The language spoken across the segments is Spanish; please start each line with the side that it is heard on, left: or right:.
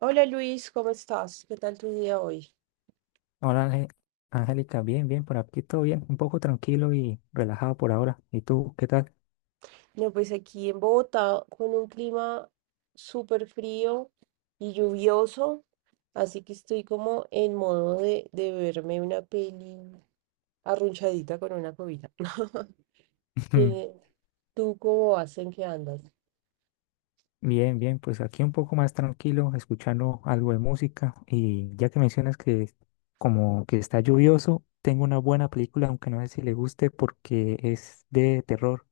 right: Hola Luis, ¿cómo estás? ¿Qué tal tu día hoy?
left: Hola, Angélica, bien, bien, por aquí todo bien, un poco tranquilo y relajado por ahora. ¿Y tú, qué tal?
right: No, pues aquí en Bogotá con un clima súper frío y lluvioso, así que estoy como en modo de verme una peli arrunchadita con una cobija. ¿Qué- ¿Tú cómo vas? ¿En qué andas?
left: Bien, bien, pues aquí un poco más tranquilo, escuchando algo de música. Y ya que mencionas que como que está lluvioso, tengo una buena película, aunque no sé si le guste porque es de terror.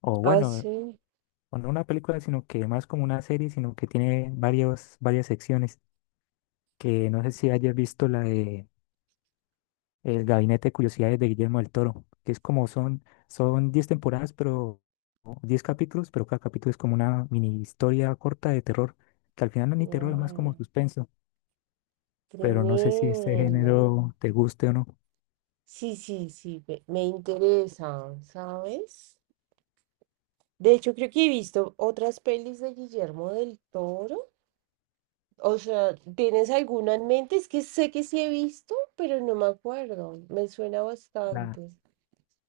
left: O
right: Ah,
left: bueno,
right: sí.
left: o no una película, sino que más como una serie, sino que tiene varias secciones. Que no sé si hayas visto la de El Gabinete de Curiosidades de Guillermo del Toro, que es como son 10 temporadas, pero o 10 capítulos, pero cada capítulo es como una mini historia corta de terror, que al final no es ni terror, es más
right: Guau,
left: como suspenso, pero no sé si este
right: tremendo.
left: género te guste o no.
right: Sí, sí, sí, me interesa, ¿sabes? De hecho, creo que he visto otras pelis de Guillermo del Toro. O sea, ¿tienes alguna en mente? Es que sé que sí he visto, pero no me acuerdo. Me suena
left: La,
right: bastante.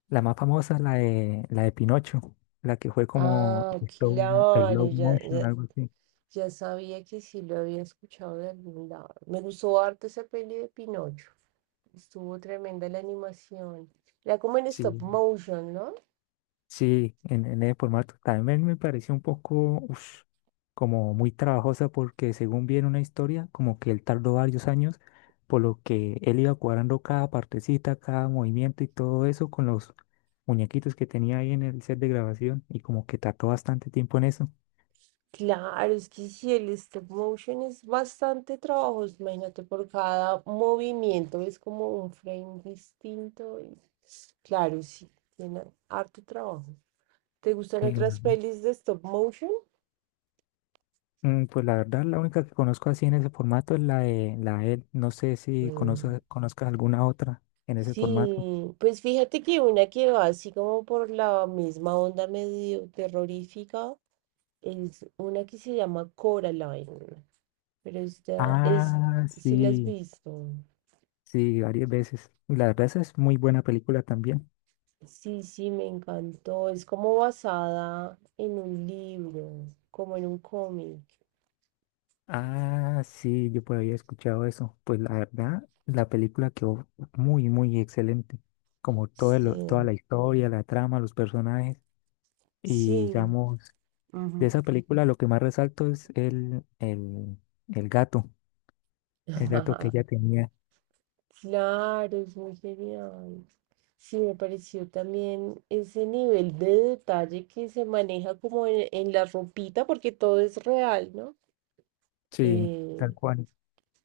left: la más famosa es la la de Pinocho, la que fue como
right: Ah,
left: el
right: claro,
left: slow
right: ya,
left: motion,
right: ya,
left: algo así.
right: ya sabía que sí lo había escuchado de algún lado. Me gustó harto esa peli de Pinocho. Estuvo tremenda la animación. Era como en stop
left: Sí,
right: motion, ¿no?
left: sí, en el formato. También me pareció un poco, ush, como muy trabajosa porque según vi en una historia, como que él tardó varios años, por lo que él iba cuadrando cada partecita, cada movimiento y todo eso con los muñequitos que tenía ahí en el set de grabación y como que tardó bastante tiempo en eso.
right: Claro, es que si el stop motion es bastante trabajoso, imagínate, por cada movimiento es como un frame distinto. Claro, sí, tiene harto trabajo. ¿Te gustan
left: Eh,
right: otras pelis de stop motion?
left: pues la verdad, la única que conozco así en ese formato es la de él. No sé si
right: Mm,
left: conozcas alguna otra en ese formato.
right: Sí, pues fíjate que una que va así como por la misma onda medio terrorífica es una que se llama Coraline, pero esta es,
left: Ah,
right: si la has
left: sí.
right: visto.
left: Sí, varias veces. Y la verdad, esa es muy buena película también.
right: Sí, sí, me encantó. Es como basada en un libro, como en un cómic.
left: Ah, sí, yo por ahí he escuchado eso. Pues la verdad, la película quedó muy, muy excelente. Como toda
right: Sí,
left: la historia, la trama, los personajes. Y
right: sí.
left: digamos, de
right: Ujú.
left: esa película lo que más resalto es el gato. El gato que ella tenía.
right: Claro, es muy genial. Sí, me pareció también ese nivel de detalle que se maneja como en la ropita, porque todo es real, ¿no?
left: Sí, tal
right: Eh,
left: cual.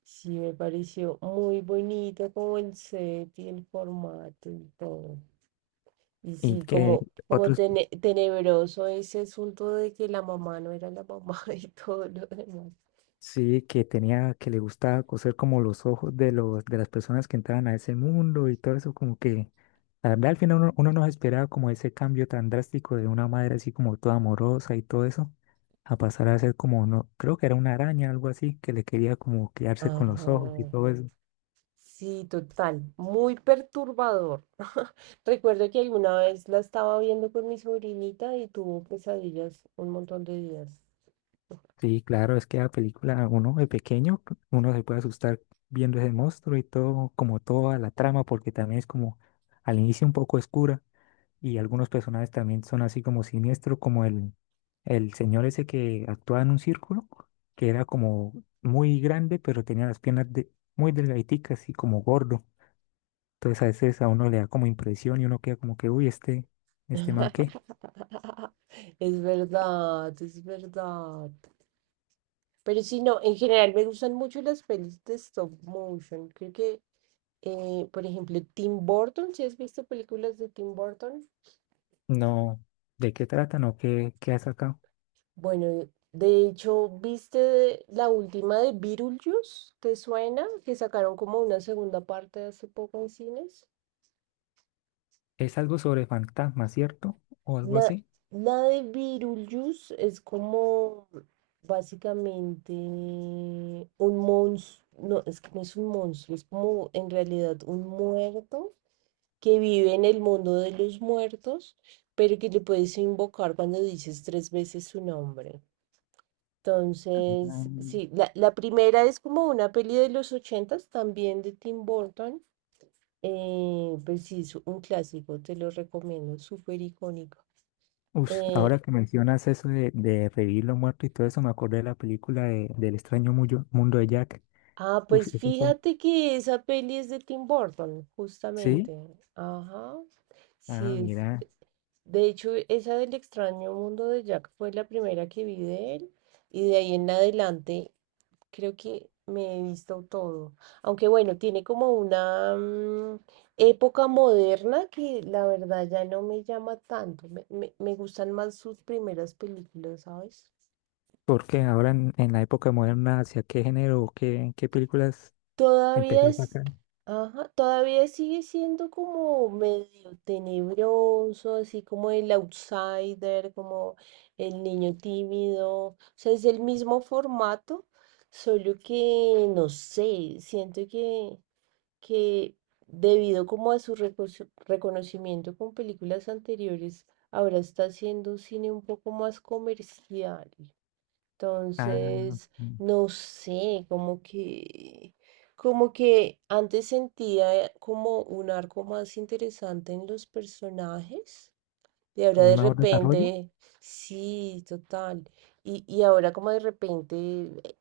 right: sí, me pareció muy bonito como el set y el formato y todo. Y
left: Y
right: sí,
left: que
right: como, como
left: otros
right: tenebroso ese asunto de que la mamá no era la mamá y todo lo demás.
left: Sí, que tenía, que le gustaba coser como los ojos de de las personas que entraban a ese mundo y todo eso, como que, la verdad, al final uno no se esperaba como ese cambio tan drástico de una madre así como toda amorosa y todo eso, a pasar a ser como, no, creo que era una araña, algo así, que le quería como quedarse con los ojos y
right: Ajá.
left: todo eso.
right: Sí, total. Muy perturbador. Recuerdo que alguna vez la estaba viendo con mi sobrinita y tuvo pesadillas un montón de días.
left: Sí, claro, es que la película, uno de pequeño, uno se puede asustar viendo ese monstruo y todo, como toda la trama, porque también es como al inicio un poco oscura. Y algunos personajes también son así como siniestros, como el señor ese que actuaba en un círculo, que era como muy grande, pero tenía muy delgaditicas y como gordo. Entonces a veces a uno le da como impresión y uno queda como que, uy, este man qué,
right: Es verdad, es verdad. Pero sí, no, en general me gustan mucho las pelis de stop motion. Creo que por ejemplo, Tim Burton, ¿si has visto películas de Tim Burton?
left: no, ¿de qué tratan o qué ha sacado?
right: Bueno, de hecho, ¿viste la última de Beetlejuice? ¿Te suena? Que sacaron como una segunda parte hace poco en cines.
left: Es algo sobre fantasmas, ¿cierto? O algo
right: La,
left: así.
right: la de Beetlejuice es como básicamente un monstruo, no, es que no es un monstruo, es como en realidad un muerto que vive en el mundo de los muertos, pero que le puedes invocar cuando dices tres veces su nombre. Entonces,
left: Mm.
right: sí, la primera es como una peli de los ochentas, también de Tim Burton. Pues sí, es un clásico, te lo recomiendo, súper icónico.
left: Ush,
right: Eh,
left: ahora que mencionas eso de revivir lo muerto y todo eso, me acordé de la película del extraño mundo de Jack.
right: ah, pues
left: Ush, esa,
right: fíjate que esa peli es de Tim Burton, justamente.
left: sí,
right: Ajá,
left: ah,
right: sí,
left: mira,
right: de hecho, esa del extraño mundo de Jack fue la primera que vi de él y de ahí en adelante creo que me he visto todo. Aunque bueno, tiene como una época moderna que la verdad ya no me llama tanto. Me gustan más sus primeras películas, ¿sabes?
left: porque ahora en la época moderna, ¿hacia qué género o qué películas
right: Todavía
left: empezó a
right: es,
left: sacar?
right: ajá, todavía sigue siendo como medio tenebroso, así como el outsider, como el niño tímido. O sea, es el mismo formato, solo que no sé, siento que debido como a su reconocimiento con películas anteriores, ahora está haciendo un cine un poco más comercial.
left: Ah,
right: Entonces,
left: mm,
right: no sé, como que antes sentía como un arco más interesante en los personajes. Y ahora
left: como un
right: de
left: mejor desarrollo,
right: repente, sí, total. Y ahora como de repente,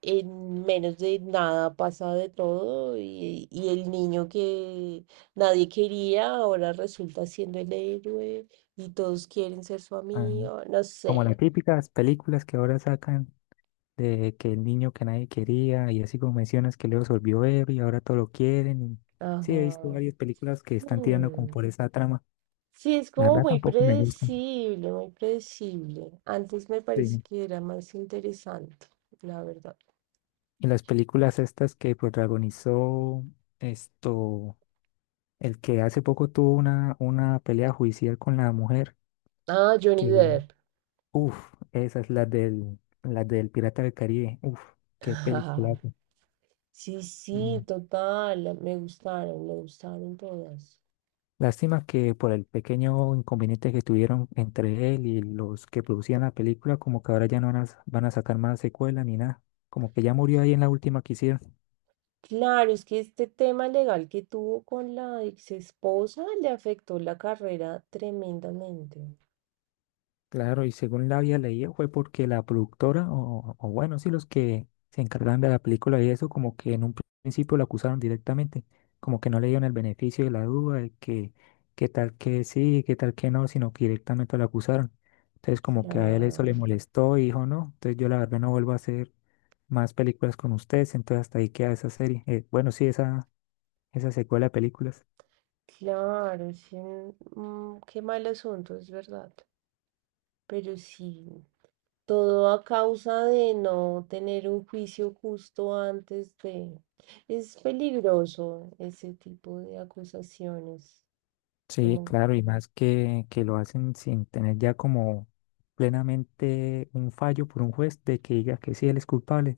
right: en menos de nada pasa de todo y el niño que nadie quería ahora resulta siendo el héroe y todos quieren ser su
left: ah,
right: amigo, no
left: como las
right: sé.
left: típicas películas que ahora sacan de que el niño que nadie quería y así como mencionas que luego se volvió ver y ahora todo lo quieren. Y sí, he visto
right: Ajá.
left: varias películas que están tirando como por
right: Mm.
left: esa trama.
right: Sí, es
left: La
right: como
left: verdad
right: muy
left: tampoco me gustan.
right: predecible, muy predecible. Antes me parece
left: Sí.
right: que era más interesante, la verdad.
left: Y las películas estas que protagonizó esto. El que hace poco tuvo una pelea judicial con la mujer,
right: Ah, Johnny
left: que,
right: Depp.
left: uff, esas, las del Pirata del Caribe, uff, qué película.
right: Sí, sí, total. Me gustaron todas.
left: Lástima que por el pequeño inconveniente que tuvieron entre él y los que producían la película, como que ahora ya no van a sacar más secuela ni nada, como que ya murió ahí en la última que hicieron.
right: Claro, es que este tema legal que tuvo con la ex esposa le afectó la carrera tremendamente.
left: Claro, y según la había leído fue porque la productora, o bueno, sí, los que se encargaban de la película y eso, como que en un principio lo acusaron directamente, como que no le dieron el beneficio de la duda, de que qué tal que sí, qué tal que no, sino que directamente lo acusaron. Entonces como que a él eso
right: Claro,
left: le molestó y dijo, no, entonces yo la verdad no vuelvo a hacer más películas con ustedes, entonces hasta ahí queda esa serie. Bueno, sí, esa secuela de películas.
right: claro, sí, qué mal asunto, es verdad. Pero sí. Todo a causa de no tener un juicio justo antes de... Es peligroso ese tipo de acusaciones.
left: Sí,
right: Como,
left: claro, y más que lo hacen sin tener ya como plenamente un fallo por un juez de que diga que sí, él es culpable,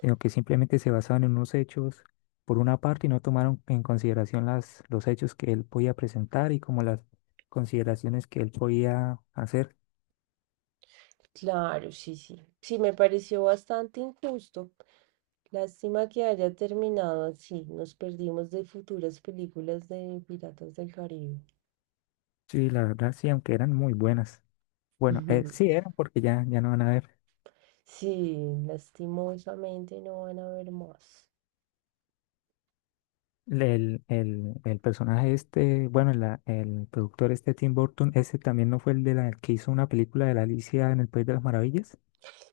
left: sino que simplemente se basaban en unos hechos por una parte y no tomaron en consideración los hechos que él podía presentar y como las consideraciones que él podía hacer.
right: claro, sí, sí. Sí, me pareció bastante injusto. Lástima que haya terminado así. Nos perdimos de futuras películas de Piratas del Caribe.
left: Sí, la verdad sí, aunque eran muy buenas. Bueno, sí eran porque ya no van a ver.
right: Sí, lastimosamente no van a ver más.
left: El personaje este, bueno, el productor este Tim Burton, ese también no fue el de la que hizo una película de la Alicia en el País de las Maravillas.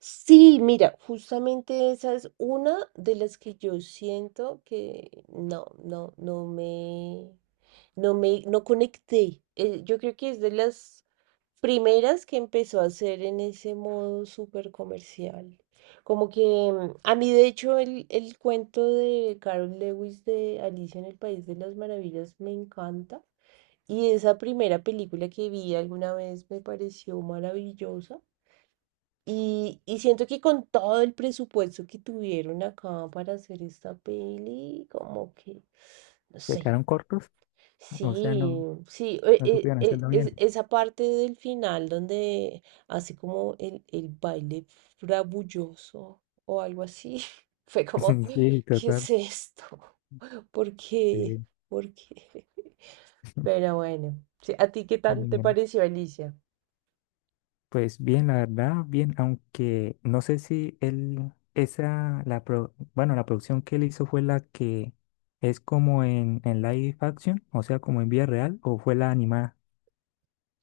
right: Sí, mira, justamente esa es una de las que yo siento que no, no, no me, no conecté. Yo creo que es de las primeras que empezó a hacer en ese modo súper comercial. Como que a mí, de hecho, el cuento de Carol Lewis de Alicia en el País de las Maravillas me encanta. Y esa primera película que vi alguna vez me pareció maravillosa. Y siento que con todo el presupuesto que tuvieron acá para hacer esta peli, como que, no
left: Se
right: sé,
left: quedaron cortos, o sea,
right: sí,
left: no,
right: sí,
left: no supieron hacerlo bien.
right: esa parte del final donde hace como el baile frabulloso o algo así, fue como,
left: Sí,
right: ¿qué es
left: total.
right: esto? ¿Por qué?
left: Sí,
right: ¿Por qué? Pero bueno, sí, ¿a ti qué
left: ah,
right: tal te
left: bien.
right: pareció Alicia?
left: Pues bien, la verdad, bien, aunque no sé si él, esa, bueno, la producción que él hizo fue la que es como en live action, o sea, como en vida real, o fue la animada,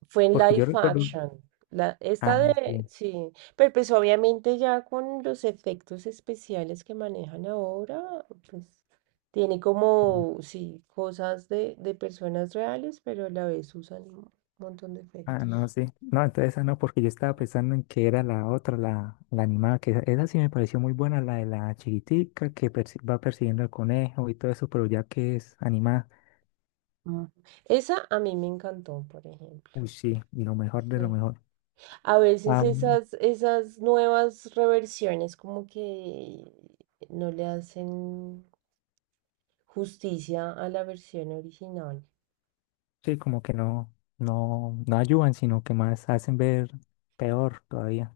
right: Fue en
left: porque yo
right: live
left: recuerdo,
right: action.
left: ah,
right: Esta de,
left: sí.
right: sí, pero pues obviamente ya con los efectos especiales que manejan ahora, pues tiene como, sí, cosas de personas reales, pero a la vez usan un montón de
left: Ah, no,
right: efectos.
left: sí. No, entonces esa no, porque yo estaba pensando en que era la otra, la animada, que esa sí me pareció muy buena, la de la chiquitica que va persiguiendo al conejo y todo eso, pero ya que es animada,
right: Mm. Esa a mí me encantó, por ejemplo.
left: uy, sí, y lo mejor de lo
right: Sí.
left: mejor.
right: A veces
left: Ah,
right: esas nuevas reversiones como que no le hacen justicia a la versión original.
left: sí, como que no ayudan, sino que más hacen ver peor todavía.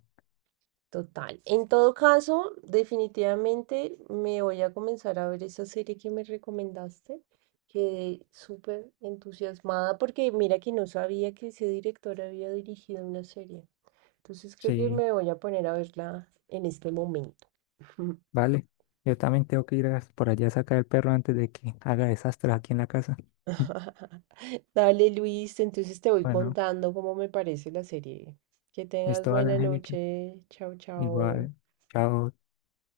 right: Total. En todo caso, definitivamente me voy a comenzar a ver esa serie que me recomendaste. Quedé súper entusiasmada porque mira que no sabía que ese director había dirigido una serie. Entonces creo que
left: Sí,
right: me voy a poner a verla en este momento.
left: vale. Yo también tengo que por allá a sacar el perro antes de que haga desastres aquí en la casa.
right: Dale, Luis, entonces te voy
left: Bueno,
right: contando cómo me parece la serie. Que tengas
left: esto vale,
right: buena
left: Angélica.
right: noche. Chao, chao.
left: Igual, chao.